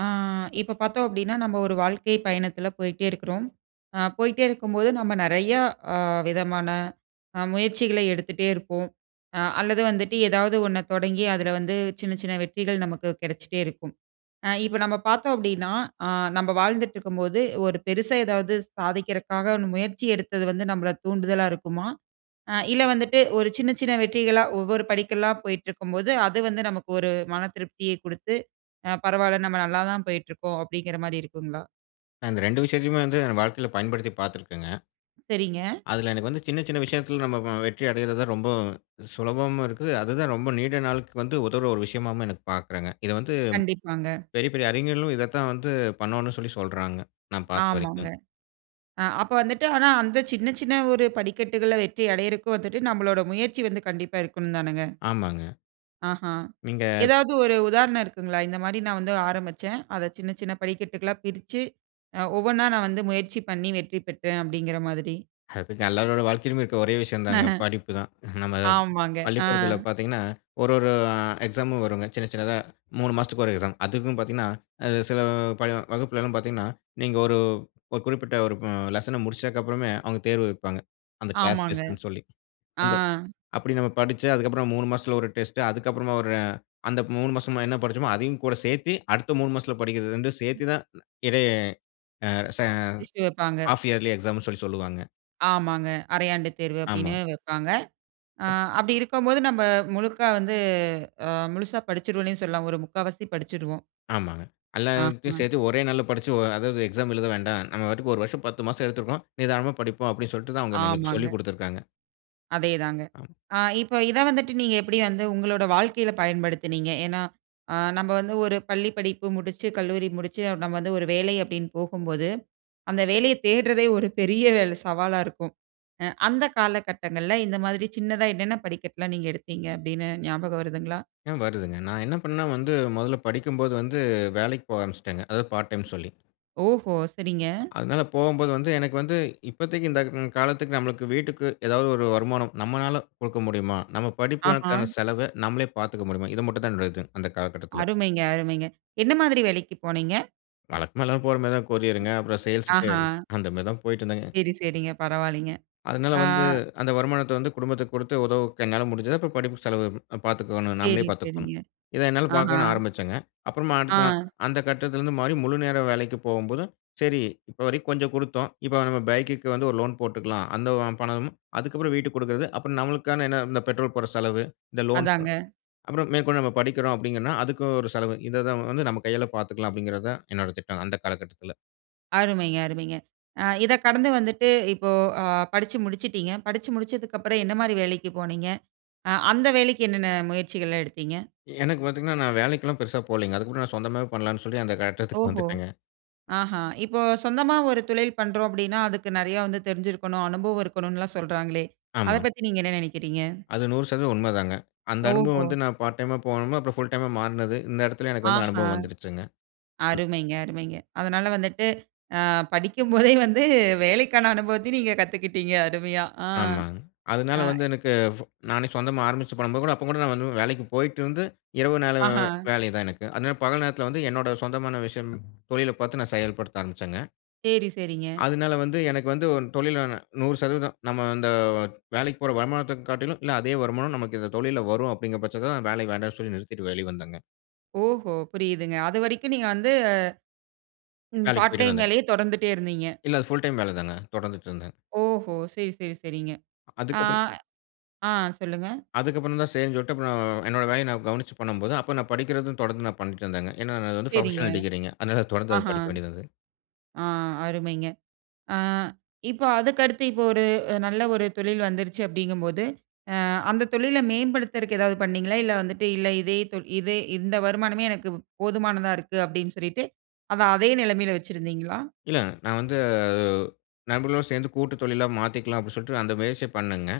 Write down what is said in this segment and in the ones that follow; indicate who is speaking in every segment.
Speaker 1: ஆ இப்போ பார்த்தோம் அப்பிடீன்னா, நம்ம ஒரு வாழ்க்கை பயணத்துல போயிட்டே இருக்கிறோம். அ போயிட்டே இருக்கும்போது, நம்ம நெறையா அ விதமான அ முயற்சிகளை எடுத்துட்டே இருப்போம். அ அல்லது வந்துட்டு, ஏதாவது ஒண்ண தொடங்கி, அதுல வந்து சின்ன சின்ன வெற்றிகள் நமக்கு கிடைச்சிட்டே இருக்கும். அ இப்போ நம்ப பார்த்தோம் அப்பிடீன்னா, அ நம்ப வாழ்ந்துட்டுருக்கும்போது, ஒரு பெருசா ஏதாவது சாதிக்கிறக்காக முயற்சி எடுத்தது வந்து, நம்மள தூண்டுதலா இருக்குமா? அ இல்ல வந்துட்டு, ஒரு சின்ன சின்ன வெற்றிகளா ஒவ்வொரு படிக்கல்லா போயிட்டு இருக்கும்போது, அது வந்து நமக்கு ஒரு மன திருப்தியை குடுத்து அ பரவாயில்ல, நம்ம நல்லா தான் போயிட்டு இருக்கோம், அப்பிடீங்கிற மாரி இருக்குங்களா?
Speaker 2: நான் இந்த 2 விஷயத்தையுமே வந்து என் வாழ்க்கைல பயன்படுத்தி பார்த்துருக்கேங்க.
Speaker 1: சரிங்க.
Speaker 2: அதுல எனக்கு வந்து சின்ன சின்ன விஷயத்தில் நம்ம அ வெற்றி அடைறதுதான் ரொம்ப சுலபமாவும் இருக்கு. அதுதான் ரொம்ப நீண்ட நாளுக்கு வந்து உதவுற ஒரு விஷயமாகவும் எனக்கு பார்க்குறாங்க. இத வந்து
Speaker 1: கண்டிப்பாங்க.
Speaker 2: பெரிய பெரிய அறிஞர்களும் இத தான் வந்து பண்ணணும்னு சொல்லி சொல்றாங்க, நான் பார்த்த
Speaker 1: ஆமாங்க.
Speaker 2: வரைக்கும்.
Speaker 1: அ அப்போ வந்துட்டு, ஆனா அந்த சின்ன சின்ன ஒரு படிக்கட்டுகளா வெற்றி அடையிறக்கு வந்துட்டு, நம்மளோட முயற்சி வந்து கண்டிப்பா இருக்கணும்தானுங்க?
Speaker 2: ஆமாங்க.
Speaker 1: ஆஹா!
Speaker 2: நீங்க
Speaker 1: ஏதாவது ஒரு உதாரணம் இருக்குங்களா? இந்த மாரி நான் வந்து ஆரம்பிச்சேன். அதை சின்ன சின்ன படிக்கட்டுகளா பிரிச்சு, அ ஒவ்வொண்ணா நான் வந்து முயற்சி பண்ணி வெற்றி பெற்றேன், அப்பிடீங்கிற மாதிரி.
Speaker 2: அதுங்க எல்லாரோட வாழ்க்கையிலும் இருக்க ஒரே விஷயம் தாங்க. படிப்பு தான். நம்ம
Speaker 1: ஆமாங்க. ஆ.
Speaker 2: பள்ளிக்கூடத்துல பார்த்தீங்கன்னா, ஒரு ஒரு அ எக்ஸாமும் வருங்க. சின்ன சின்னதா 3 மாசத்துக்கு ஒரு எக்ஸாம். அதுக்கும் பார்த்தீங்கன்னா, அது சில பல வகுப்பிலலாம் பார்த்தீங்கன்னா, நீங்க ஒரு ஒரு குறிப்பிட்ட ஒரு அ லெசன முடித்ததுக்கப்புறமே, அவுங்க தேர்வு வைப்பாங்க. அந்த கிளாஸ்
Speaker 1: ஆமாங்க.
Speaker 2: டெஸ்டு னு சொல்லி.
Speaker 1: ஆ.
Speaker 2: அந்த அப்படி நம்ம படிச்சு, அதுக்கப்புறம் 3 மசத்துல ஒரு டெஸ்டு, அதுக்கப்புறமா ஒரு அ அந்த 3 மாசமா என்ன படிச்சோமோ? அதையும் கூட சேர்த்தி, அடுத்த 3 மாசத்துல படிக்கிறது, 2 சேர்த்து தான் இடையே, அ ச
Speaker 1: டிஸ்சு வைப்பாங்க.
Speaker 2: ஹால்ஃப் இயர்லி எக்ஸாம்ன்னு சொல்லி சொல்லுவாங்க.
Speaker 1: ஆமாங்க. அரையாண்டு தேர்வு அப்படின்னு
Speaker 2: ஆமா.
Speaker 1: வைப்பாங்க. ஆ அப்படி இருக்கும்போது நம்ப முழுக்கா வந்து அ முழுசா படிச்சிடுவேன்னே சொல்லாம் ஒரு முக்காவாசி படிச்சிருவோம்.
Speaker 2: ஆமாங்க. எல்லாத்தையும்
Speaker 1: ஆஹ.
Speaker 2: சேர்த்து ஒரே நாள்ல படிச்சு ஒ அதாவது எக்ஸாம் எழுத வேண்டா. நம்ம பாட்டுக்கு ஒரு வருஷம் 10 மாசம் எடுத்துக்குவோம். நிதானமா படிப்போம் அப்படினு சொல்ட்டு தான் அவங்க நமக்கு
Speaker 1: ஆமாங்க.
Speaker 2: சொல்லிக் குடுத்துருக்காங்க.
Speaker 1: அதேதாங்க.
Speaker 2: அத்
Speaker 1: ஆ இப்ப இத வந்துட்டு நீங்க எப்படி வந்து உங்களோட வாழ்க்கையில பயன்படுத்தினீங்க? ஏனா ஆ நம்ப வந்து ஒரு பள்ளி படிப்பு முடிச்சு, கல்லூரி முடிச்சு நம்ம வந்து ஒரு வேலை அப்படின்னு போகும்போது. அந்த வேலைய தேடுறதே ஒரு பெரிய வேல சவாலா இருக்கும். அ அந்த காலகட்டங்கள்ல இந்த மாதிரி சின்னதா என்னென்ன படிக்கட்டுலாம் நீங்க எடுத்தீங்க அப்படின்னு ஞாபகம் வருதுங்களா?
Speaker 2: ஏன் வருதுங்க. நான் என்ன பண்ணனா வந்து முதல்ல படிக்கும்போது வந்து வேலைக்கு போக ஆரம்பிச்சிட்டேங்க, அதாவது பார்ட் டைம் சொல்லி.
Speaker 1: ஓஹோ! சரிங்க.
Speaker 2: அதனால போகும்போது வந்து எனக்கு வந்து இப்பதைக்கு இந்த ம் காலத்துக்கு நம்மளுக்கு வீட்டுக்கு ஏதாவது ஒரு வருமானம் நம்மளால குடுக்க முடியுமா? நம்ம
Speaker 1: ஆஹா.
Speaker 2: படிப்புக்கான செலவ நம்மளே பார்த்துக்க முடியுமா? இது மட்டும் தான் என்னுடைய இது அந்த காலகட்டத்தில.
Speaker 1: அருமைங்க, அருமைங்க. என்ன மாதிரி வேலைக்கு போனீங்க?
Speaker 2: வழக்கமா எல்லாரும் போற மாரி தான் கொரியர்ங்க, அப்புறம் சேல்ஸ்க்கு
Speaker 1: ஆஹா.
Speaker 2: அந்த மாரி தான் போயிட்டிருந்தேங்க.
Speaker 1: சரி, சரிங்க. பரவாலைங்க.
Speaker 2: அதனால
Speaker 1: ஆ.
Speaker 2: வந்து அந்த வருமானத்த வந்து குடும்பத்துக்கு குடுத்து உதவு க என்னால முடிஞ்சத. அப்புறம் படிப்பு செலவு பார்த்துக்கோணும். நம்மளே
Speaker 1: சரி,
Speaker 2: பார்த்துக்கணும்
Speaker 1: சரிங்க.
Speaker 2: இத என்னால
Speaker 1: ஆஹா
Speaker 2: பார்க்கணும் ஆரம்பிச்சேங்க. அப்புறமா அடுத் அ
Speaker 1: ஆ.
Speaker 2: அந்த கட்டத்திலிருந்து மாறி முழுநேர வேலைக்கு போம்போது. சரி இப்ப வரைக்கும் கொஞ்சம் குடுத்தோம், இப்ப நம்ம பைக்குக்கு வந்து ஒரு லோன் போட்டுக்கலாம், அந்த ஓம் பணமும், அதுக்கப்புறம் வீட்டுக்கு குடுக்குறது, அப்புறம் நம்மளுக்கான என்ன இந்த பெட்ரோல் போடுற செலவு, இந்த லோன்
Speaker 1: அதாங்க.
Speaker 2: செலவு, அப்றம் மேற்கொண்டு நம்ம படிக்கிறோம் அப்டிங்கன்னா, அதுக்கு ஒரு செலவு இத தான் வந்து நம்ம கையால பார்த்துக்கலாம் அப்டிங்கிறத தான் என்னோட திட்டம் அந்த காலகட்டத்தில.
Speaker 1: அருமைங்க, அருமைங்க. அ இதக் கடந்து வந்துட்டு இப்போ அ படிச்சு முடிச்சுட்டீங்க. படிச்சு முடிச்சதுக்கு அப்புறம் என்ன மாரி வேலைக்கு போனீங்க? அ அந்த வேலைக்கு என்னென்ன முயற்சிகள்லாம் எடுத்தீங்க?
Speaker 2: எனக்கு பாத்தீங்கன்னா நான் வேலைக்கெல்லாம் பெருசா போலீங்க, அதுமுன்னா நான் சொந்தமாவே பண்ணலாம்ன்னு சொல்லி அந்த கட்டத்துக்கு
Speaker 1: ஓஹோ!
Speaker 2: வந்துட்டேங்க.
Speaker 1: ஆஹா, இப்போ சொந்தமா ஒரு தொழில் பண்றோம் அப்டின்னா அதுக்கு நெறய வந்து தெரிஞ்சுருக்கனும், அனுபவம் இருக்கனும்லாம் சொல்றாங்களே, அத
Speaker 2: ஆமா.
Speaker 1: பத்தி நீங்க என்ன நினைக்குறீங்க?
Speaker 2: அது 100% உண்மதாங்க, அந்த அனுபவம்
Speaker 1: ஓஹோ!
Speaker 2: வந்து நான் பார்ட் டைமா போனது அப்புறம் ஃபுல் டைமா மாறுனது, இந்த இடத்துல எனக்கு வந்து
Speaker 1: ஆஹா
Speaker 2: அனுபவம் வந்துடுச்சுங்க. அன்
Speaker 1: அருமைங்க, அருமைங்க. அதனால வந்துட்டு அ படிக்கும் போதே வந்து வேலைக்கான அனுபவத்தையும் நீங்க கத்துக்கிட்டீங்க, அருமையா. அ
Speaker 2: ஆமாங்க, அதனால
Speaker 1: ஆ
Speaker 2: வந்து எனக்கு ஃபு நானே சொந்தமா ஆரம்பிச்சு பண்ணும்போது கூட, அப்ப கூட நான் வந்து வேலைக்கு போயிட்டுருந்து, இரவு நேரம்
Speaker 1: ஆஹ.
Speaker 2: வேலைதான் எனக்கு. அதனால பகல் நேரத்துல வந்து, என்னோட சொந்தமான விஷயம் தொழில பாத்து நான் செயல்படுத்த ஆரம்பிச்சேங்க.
Speaker 1: செரி செரிங்க.
Speaker 2: அதனால வந்து எனக்கு வந்து, ஒரு தொழில்ல 100% நம்ம அந்த வேலைக்கு போற வருமானத்த காட்டிலும், இல்ல அதே வருமானம் நமக்கு இந்த தொழில்ல வரும் அப்டிங்குற பட்சத்துல தான், வேலை வேண்டாம்னு சொல்லி நிறுத்திட்டு வெளிய வந்தேங்க.
Speaker 1: ஓஹோ! புரியுதுங்க அது வரைக்கும் நீங்க வந்து. ம்,
Speaker 2: வேலைக்கு
Speaker 1: பார்ட்
Speaker 2: போயிட்டு
Speaker 1: டைம்
Speaker 2: வந்தேங்க.
Speaker 1: வேலயே தொடர்ந்துட்டே இருந்தீங்க?
Speaker 2: இல்ல அது புல் டைம் வேல தாங்க, தொடர்ந்துட்டு இருந்தேன்.
Speaker 1: ஓஹோ! சரி, சரி, சரிங்க ஆ
Speaker 2: அதுக்கப்புறம்
Speaker 1: அ சொல்லுங்க.
Speaker 2: அதுக்கப்புறம் தான் சரினு சொல்ட்டு அப்புறம், என்னோட வேலைய நான் கவனிச்சு பண்ணும்போது, அப்போ நான் படிக்குறதும் தொடர்ந்து நான் பண்ணிட்டு இருந்தேங்க. ஏன்னா அது வந்து
Speaker 1: சரிங்க.
Speaker 2: புரொபஷனல் டிகிரிங்க அதனால, அது தொடர்ந்து
Speaker 1: ஆஹா.
Speaker 2: படிக்க வேண்டியது இருந்தது.
Speaker 1: ஆ அருமைங்க, ஆ இப்ப அதுக்கடுத்து இப்போ ஒரு நல்ல ஒரு தொழில் வந்துருச்சு அப்டிங்கும் போது, அ அந்த தொழில மேம்படுத்தறக்கு ஏதாவது பண்ணீங்களா? இல்ல வந்துட்டு இல்ல இதே தொ இதே இந்த வருமானமே எனக்கு போதுமானதா இருக்கு, அப்டினு சொல்லிட்டு அத அதே நெலமைல வச்சுருந்தீங்களா?
Speaker 2: இல்ல. நான் வந்து நண்பர்களுடன் சேந்து கூட்டு தொழிலா மாத்திக்கலாம் அப்டினு சொல்ட்டு, அந்த முயற்சி பண்ணங்க.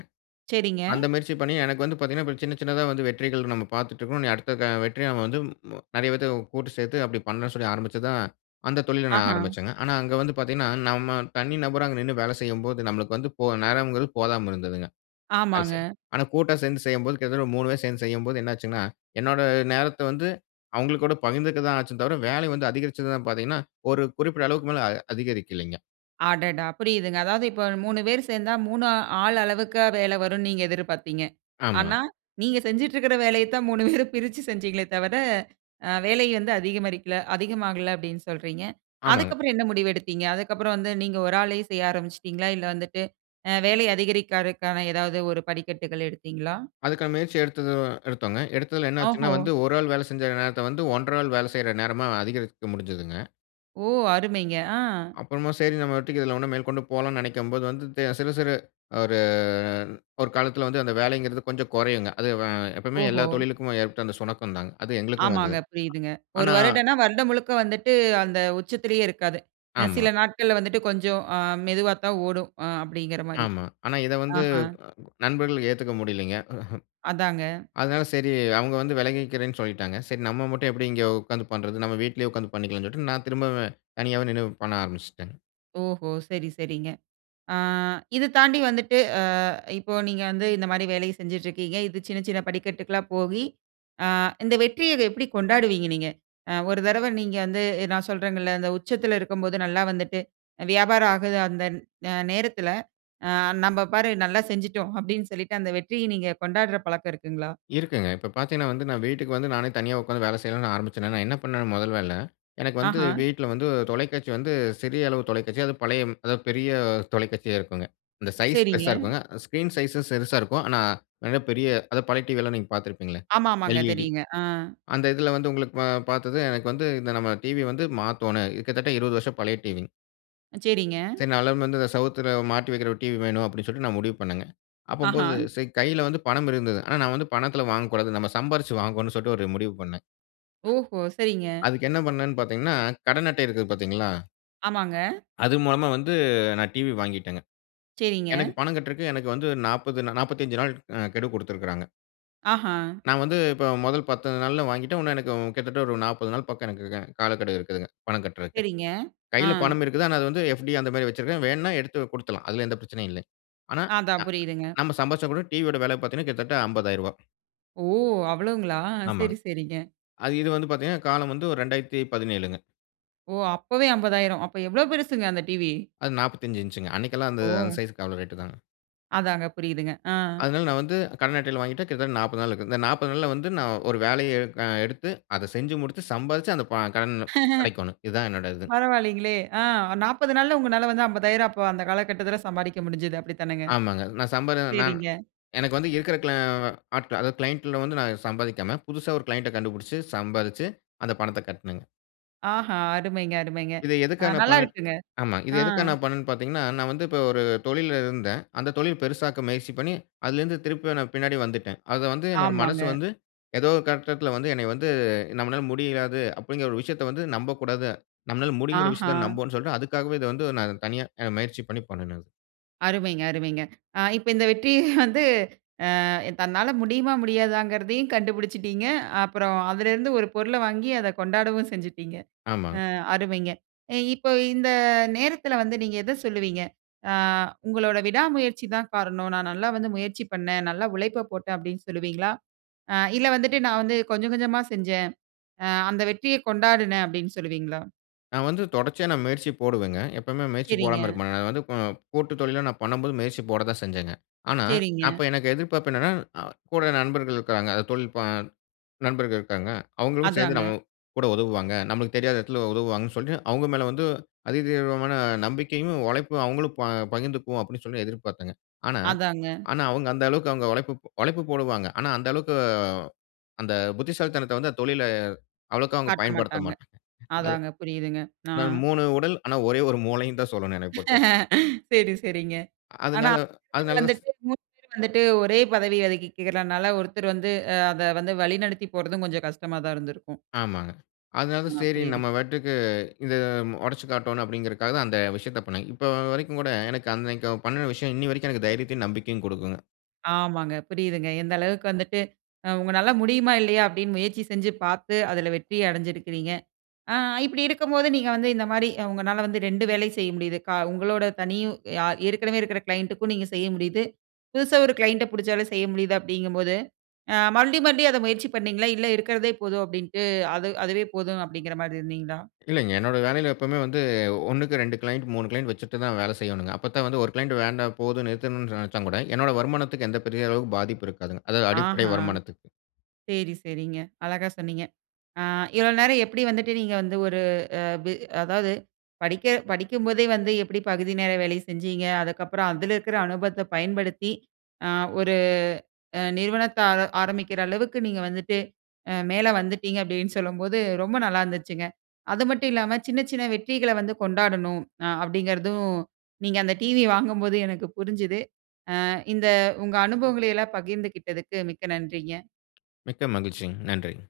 Speaker 1: செரிங்க.
Speaker 2: அந்த முயற்சி பண்ணி எனக்கு வந்து பாத்தீங்கனா, சின்ன சின்னதா வந்து வெற்றிகள் நம்ம பாத்துட்டுருக்குறோம். இனி அடுத்துக்கான வெற்றிய வந்து ம் ம நெறய பேத்த கூட்டு சேத்து அப்டி பண்ணலாம்னு சொல்லி ஆரம்பிச்சது தான் அந்த தொழில நான்
Speaker 1: ஆஹா.
Speaker 2: ஆரம்பிச்சேங்க. ஆனா அங்கு வந்து பாத்தீங்கனா, நம்ம தனி நபர் அங்க நின்னு வேலை செய்யும் போது, நமக்கு வந்து போ நேரம்ங்குறது போதாம இருந்ததுங்க. அதுசரி,
Speaker 1: ஆமாங்க.
Speaker 2: ஆனா கூட்டா சேந்து செய்யும்போது கிட்டத்தட்ட 3 பேரு சேந்து செய்யும்போது, என்ன ஆச்சுங்கனா என்னோட நேரத்த வந்து அவங்கள் கூட பகிர்ந்துக்க தான் ஆச்சு தவிர, வேல வந்து அதிகரிச்சதானு பாத்தீங்கனா, ஒரு குறிப்பிட்ட அளவுக்கு மேல அ அதிகரிக்ககில்லங்க.
Speaker 1: அடடா! புரியுதுங்க, அதாவது இப்போ 3 பேர் சேர்ந்தா, 3 ஆள் அளவுக்கா வேலை வரும்ன்னு நீங்க எதிர்பார்த்தீங்க,
Speaker 2: ஆமா.
Speaker 1: ஆனா நீங்க செஞ்சுட்டு இருக்கிற வேலைய தான் 3 பேரும் பிரிச்சு செஞ்சிங்களே தவிர, அ வேலை வந்து அதிகமாகல- அதிகமாகல அப்டின்னு சொல்றீங்க,
Speaker 2: ஆமாங்க.
Speaker 1: அதுக்கப்புறம் என்ன முடிவு எடுத்தீங்க? அதுக்கப்புறம் வந்து நீங்க ஒரு ஆளே செய்ய ஆரம்பிச்சிட்டீங்களா? இல்ல வந்துட்டு அ வேலை அதிகரிக்கிறதுக்கான ஏதாவது ஒரு படிக்கட்டுகள் எடுத்தீங்களா?
Speaker 2: அதுக்கான முயற்சி எடுத்தது எடுத்தோங்க. எடுத்ததுல என்ன ஆச்சுன்னா
Speaker 1: ஓஹோ!
Speaker 2: வந்து, 1 ஆள் வேல செஞ்ச நேரத்த வந்து 1/2 ஆள் வேலை செய்ற நேரமா அதிகரிக்க முடிஞ்சதுங்க.
Speaker 1: ஓ! அருமைங்க ஆ.
Speaker 2: அப்புறமா சரி நம்ம பாட்டுக்கு இதுல இன்னும் மேற்கொண்டு போலாம்னு நினைக்கும்போது வந்து, சிறு சிறு 1 1 காலத்தில வந்து அந்த வேலைங்கிறது கொஞ்சம் குறையுங்க, அது வ எப்பையுமே
Speaker 1: ஓஹோ!
Speaker 2: எல்லா தொழிலுக்கும் ஏற்பட்ட அந்த சுணக்கம் தாங்க, அது எங்களுக்கும்
Speaker 1: ஆமாங்க
Speaker 2: வந்தது.
Speaker 1: புரியுதுங்க, ஒரு
Speaker 2: ஆனா
Speaker 1: வருடம்னா வருடம் முழுக்க வந்துட்டு, அந்த உச்சத்திலேயே இருக்காது, அ
Speaker 2: ஆமா.
Speaker 1: சில நாட்கள்ல வந்துட்டு கொஞ்சம் அ மெதுவா தான் ஓடும் அ அப்டிங்கிற மாரி,
Speaker 2: ஆமா, ஆனா இத வந்து,
Speaker 1: ஆஹா,
Speaker 2: நண்பர்களுக்கு ஏத்துக்க முடியலைங்க.
Speaker 1: அதாங்க.
Speaker 2: அதனால சரி, அவங்க வந்து விலகிக்கிறேனு சொல்லிட்டாங்க, சரி நம்ம மட்டும் எப்படி இங்கே உட்கார்ந்து பண்றது? நம்ம வீட்லேயே உட்கார்ந்து பண்ணிக்கலான்ட்டு, நான் திரும்பவும் தனியாவே நின்னு பண்ண ஆரம்பிச்சிட்டேங்க.
Speaker 1: ஓஹோ! சரி சரிங்க. ஆங் இத தாண்டி வந்துட்டு அ இப்போ நீங்க வந்து இந்த மாதிரி வேலைய செஞ்சிட்டு இருக்கிங்க, இது சின்ன சின்ன படிக்கட்டுகளா போகி, ஆ இந்த வெற்றிய எப்படி கொண்டாடுவீங்க நீங்க? ஒரு தடவ நீங்க வந்து நான் சொல்றேங்கள்ள, இந்த உச்சத்தில இருக்கும்போது நல்லா வந்துட்டு வியாபாரம் ஆகுது, அந்த நேரத்தில ஆ ''நம்ம பாரு, நல்லா செஞ்சிட்டோம்'' அப்டினு சொல்லிட்டு, அந்த வெற்றிய நீங்க கொண்டாடுற பழக்கம் இருக்குங்களா?
Speaker 2: இருக்குங்க இப்போ பார்த்திங்கன்னா வந்து நான் வீட்டுக்கு வந்து, நானே தனியா உட்கார்ந்து வேலை செய்யனும்னு ஆரம்பிச்சேனா, நான் என்ன பண்னுவேனா முதல வேல, எனக்கு வந்து
Speaker 1: ஆஹா.
Speaker 2: வீட்டில வந்து தொலைக்காட்சி வந்து சிறிய அளவு தொலைக்காட்சி அதுவும் பழைய அதாவது பெரிய தொலைக்காட்சியா இருக்குங்க, அந்த சைஸ்
Speaker 1: சரிங்க.
Speaker 2: பெருசா இருக்குங்க. ஸ்கிரீன் சைஸ் சிறுசா இருக்கும் ஆனா, மிகபெரிய அத பழைய டிவியிலா நீங்க பார்த்திருப்பீங்களே
Speaker 1: ஆமாமாங்க
Speaker 2: ல். இ. டி
Speaker 1: தெரியுங்க.
Speaker 2: அந்த இதில வந்து உங்களுக்கு ப பார்த்தது, எனக்கு வந்து இந்த நம்ம டிவி வந்து மாத்தோனும், கிட்டத்தட்ட 20 வருஷம் பழைய டிவிங்க.
Speaker 1: சரிங்க.
Speaker 2: சரி நா [unintelligible] வந்து செவுத்துல மாட்டி வைக்கிற ஒரு டிவி வேணும், அப்டி சொல்லிட்டு நான் முடிவு பண்ணேங்க.
Speaker 1: ஆஹா.
Speaker 2: அப்பம்போது சரி கையில வந்து பணம் இருந்தது. ஆனா, நான் வந்து பணத்துல வாங்கக்கூடாது. நம்ம சம்பாரிச்சு வாங்கோணுனு சொல்ட்டு ஒரு முடிவு பண்னேன்.
Speaker 1: ஓஹோ. சரிங்க.
Speaker 2: அதுக்கு என்ன பண்ணனேன்னு பாத்தீங்கன்னா, கடன் அட்டை இருக்குது பாத்தீங்களா?
Speaker 1: ஆமாங்க.
Speaker 2: அது மூலமா வந்து நான் டிவி வாங்கிட்டேங்க.
Speaker 1: செரிங்க.
Speaker 2: எனக்கு பணம் கட்றக்கு எனக்கு வந்து 40 நா 45 நாள் அ கெடு குடுத்திருக்குறாங்க.
Speaker 1: ஆஹா.
Speaker 2: நான் வந்து இப்போ மொதல் 10 நாள்ல வாங்கிட்டேன். இன்னும் எனக்கு கிட்டத்தட்ட ஒரு 40 நாள் பக்கம் எனக்கு க காலக்கெடு இருக்குதுங்க, பணம் கட்டறக்கு.
Speaker 1: சரிங்க. ஆ.
Speaker 2: கையில பணம் இருக்குது. ஆனா, அது வந்து ஃஎப்.டி அந்த மாரி வச்சிருக்கேன். வேண்ணா எடுத்து குடுத்துட்லாம். அதுல எந்த பிரச்சனையும் இல்ல. ஆனா,
Speaker 1: அதான்
Speaker 2: அ
Speaker 1: புரியுதுங்க.
Speaker 2: நம்ப சம்பாதிச்சா கூட டி.வி யோட விலை பாத்தீங்கன்னா கிட்டத்தட்ட ரூ. 50000.
Speaker 1: ஓ! அவ்ளோங்களா
Speaker 2: ஆமாங்.
Speaker 1: சரி சரிங்க.
Speaker 2: அது இது வந்து பாத்தீங்கன்னா காலம் வந்து ஒரு 2017ங்க.
Speaker 1: ஓ! அப்பவே 50000! அப்போ எவ்ளோ பெருசுங்க அந்த டிவி?
Speaker 2: அது 45 இன்ச்சுங்க. அன்னைக்கெல்லாம் அந்த அந்த
Speaker 1: ஓ!
Speaker 2: சைஸ்க்கு அவ்ளோ ரேட்டு தாங்க.
Speaker 1: அதாங்க. புரியுதுங்க. ஆ.
Speaker 2: அதனால நான் வந்து, கடன் அட்டையில வாங்கிட்டு கிட்டத்தட்ட 40 நாள் இருக்கு. இந்த 40 நாள்ல வந்து நான் ஒரு வேலைய எடுக் அ எடுத்து, அத செஞ்சு முடிச்சு, சம்பாரிச்சு அந்த ப கடன் அடைக்கோணும். இது தான் என்னோட இது.
Speaker 1: பரவால்லைங்களே! ஆ 40 நாள்ல உங்கனால வந்து, 50000 அப்ப அந்த காலகட்டத்துல சம்பாரிக்க முடிஞ்சுது. அப்டி தானேங்க?
Speaker 2: ஆமாங்க. நான் சம்பாரி நான்
Speaker 1: சரிங்க.
Speaker 2: எனக்கு வந்து இருக்கிற க்ளா ஆ ஆட்கள், அதாவது கிளையன்ட் ல வந்து நான் சம்பாதிக்காம, புதுசா ஒரு கிளையன்ட் ட கண்டுபுடிச்சு, சம்பாதிச்சு அந்த பணத்த கட்னேங்க.
Speaker 1: ஆஹா, அருமைங்க அருமைங்க.
Speaker 2: இத எதுக்காக
Speaker 1: அ
Speaker 2: நான் பண்ணே
Speaker 1: நல்லாருக்குங்க.
Speaker 2: ஆமா. இத
Speaker 1: ஆ.
Speaker 2: எதுக்காக நான் பண்னேன்னு பார்த்தீங்கன்னா, நான் வந்து இப்ப ஒரு தொழில்ல இருந்தேன். அந்த தொழில் பெருசாக்க முயற்சி பண்ணி, அதிலிருந்து திரும்பியும் நான் பின்னாடி வந்துட்டேன். அத வந்து என்னோட மனசு
Speaker 1: ஆமாங்க.
Speaker 2: வந்து ஏதோ ஒரு கட்டத்தில வந்து என்ன வந்து நம்மனால முடியாது அப்டிங்கிற ஒரு விஷயத்த வந்து நம்பக்கூடாது. நம்மனால முடியுங்குற
Speaker 1: ஆஹா.
Speaker 2: விஷயத்த நம்புவோம்ன்னு சொல்லிட்டு அதுக்காகவே இத வந்து நான் தனியா முயற்சி பண்ணி பண்ணுனேன்.
Speaker 1: அருமைங்க அருமைங்க. ஆ இப்ப இந்த வெற்றி வந்து அ தன்னால முடியுமா முடியாதாங்கிறதையும் கண்டுபிடிச்சுட்டீங்க. அப்புறம் அதிலேருந்து ஒரு பொருள வாங்கி அத கொண்டாடவும் செஞ்சுட்டீங்க.
Speaker 2: ஆமாங்க.
Speaker 1: அ அருமைங்க. இப்ப இந்த நேரத்தில வந்து நீங்க எத சொல்லுவீங்க? அ உங்களோட விடா முயற்சி தான் காரணம். நான் நல்லா வந்து முயற்சி பண்ணேன். நல்லா உழைப்ப போட்டேன். அப்படின்னு சொல்லுவீங்களா? அ இல்ல வந்துட்டு நான் வந்து கொஞ்சம் கொஞ்சமா செஞ்சேன். அ அந்த வெற்றிய கொண்டாடினேன் அப்டின்னு சொல்லுவீங்களா?
Speaker 2: நான் வந்து தொடர்ச்சியா நான் முயற்சி போடுவேங்க. எப்வுமே முயற்சி
Speaker 1: சரிங்க.
Speaker 2: போடாம இருக்க மாட்டேன். அது வந்து கோ கூட்டு தொழில்ல நான் பண்ணும்போது முயற்சி போட தான் செஞ்சேங்க. ஆனா
Speaker 1: சரிங்க.
Speaker 2: அப்ப எனக்கு எதிர்பார்ப்பு என்னன்னா, அ கூட நண்பர்கள் இருக்கறாங்க. அது தொழில் ப நண்பர்கள் இருக்காங்க. அவங்களும் சேர்ந்து
Speaker 1: அதாங்க.
Speaker 2: நம்ம கூட உதவுவாங்க, நம்மளுக்கு தெரியாத இடத்தில உதவுவாங்கன்னு சொல்லி, அவங்க மேலே வந்து அதிதீவிரமான நம்பிக்கையும் உழைப்பும் அவங்களும் ப பகிர்ந்துக்குவோம். அப்டின்னு சொல்லி எதிர்பார்த்தேங்க. ஆனா,
Speaker 1: அதாங்க.
Speaker 2: ஆனா அவங்க அந்த அளவுக்கு அவங்க உழைப்பு, உழைப்பு போடுவாங்க. ஆனா அந்த அளவுக்கு அந்த புத்திசாலித்தனத்த வந்து அந்த தொழில்ல அவ்வளவுக்கா அவங்க
Speaker 1: காட்ட
Speaker 2: பயன்படுத்த
Speaker 1: மாட்டாங்க.
Speaker 2: மாட்டாங்க. அது
Speaker 1: அதாங்க புரியுதுங்க. ஆ.
Speaker 2: ஆனா 3 உடல் ஆனா ஒரே 1 மூளைன்னு தான் சொல்லணும் என்னைப் பொறுத்தவரைக்கும்
Speaker 1: சரி சரிங்க. ஆனா
Speaker 2: அதனால
Speaker 1: [unintelligible]
Speaker 2: அதனாலதான் ச
Speaker 1: வந்துட்டு 3 பேர் வந்துட்டு ஒரே பதவி ஒதுக்கிக்கிறனால ஒருத்தர் வந்து அத வந்து வழிநடத்திப் போறதும் கொஞ்சம் கஷ்டமா தான் இருந்திருக்கும்.
Speaker 2: ஆமாங்க. அதனால தான்
Speaker 1: அ,
Speaker 2: சரி
Speaker 1: புரியிது.
Speaker 2: நம்ம பாட்டுக்கு இத உடைச்சுக் காட்டோணும், அப்டிங்க்கிறதுக்காக தான் அந்த விஷயத்த பண்ணினங்க. இப்போ வரைக்கும் கூட எனக்கு பண்ணிய விஷயம் இன்னி வரைக்கும் எனக்கு தைரியத்தையும், நம்பிக்கையும் கொடுக்குங்க.
Speaker 1: ஆமாங்க. புரியுதுங்க. எந்த அளவுக்கு வந்துட்டு, அ உங்களால முடியுமா? இல்லையா? அப்டின்னு முயற்சி செஞ்சு பார்த்து. அதுல வெற்றி அடைஞ்சிருக்கிறீங்க. ஆ இப்டி இருக்கும்போது நீங்க வந்து இந்த மாரி உங்களால வந்து 2 வேலையும் செய்ய முடியுது. கா உங்களோட தனியும் ஆ ஏற்கனவே இருக்கிற க்ளைன்டு க்கும் நீங்க செய்ய முடியுது, புதுசா ஒரு க்ளையண்ட் ட புடிச்சாலே செய்ய முடியுது அப்டிங்கும்போது. அ மறுபடியும் மறுபடியும் அத முயற்சி பண்ணீங்களா? இல்ல இருக்கிறதே போதும் அப்டின்ட்டு அது அதுவே போதும் அப்டிங்கிற மாரி இருந்தீங்களா?
Speaker 2: இல்லைங்க. என்னோட வேலையில எப்போவுமே வந்து, 1க்கு 2 கிளையன்ட் 3 கிளையன்ட் வச்சுட்டு தான் வேல செய்யணுங்க. அப்ப தான் வந்து ஒரு கிளையன்ட் வேண்டாம் போதும் நிறுத்தணும்னு நினைச்சா கூட. என்னோட வருமானத்துக்கு எந்த பெரிய அளவுக்கு பாதிப்பும் இருக்காதுங்க. அதாவது அடிப்படை
Speaker 1: ஆஹம்.
Speaker 2: வருமானத்துக்கு.
Speaker 1: சரி, சரிங்க. அழகா சொன்னீங்க. ஆ. இவ்ளோ நேரம் எப்டி வந்துட்டு நீங்க வந்து ஒரு அ அதாவது படிக்க படிக்கும்போதே வந்து எப்டி பகுதி நேர வேலை செஞ்சிங்க? அதுக்கப்புறம் அதுல இருக்கிற அனுபவத்த பயன்படுத்தி ஆ ஒரு அ நிறுவனத்த ஆர ஆரம்பிக்கிற அளவுக்கு நீங்க வந்துட்டு அ மேல வந்துட்டீங்க அப்டின்னு சொல்லும்போது ரொம்ப நல்லா இருந்துச்சுங்க. அது மட்டும் இல்லாம சின்ன, சின்ன வெற்றிகள வந்து கொண்டாடணும். அ அப்டிங்கிறதும், நீங்க அந்த டிவி வாங்கும்போது எனக்கு புரிஞ்சுது. ஆ இந்த உங்க அனுபவங்கள எல்லாம் பகிர்ந்துகிட்டதுக்கு, மிக்க நன்றிங்க.
Speaker 2: மிக்க மகிழ்ச்சிங் நன்றிங்க.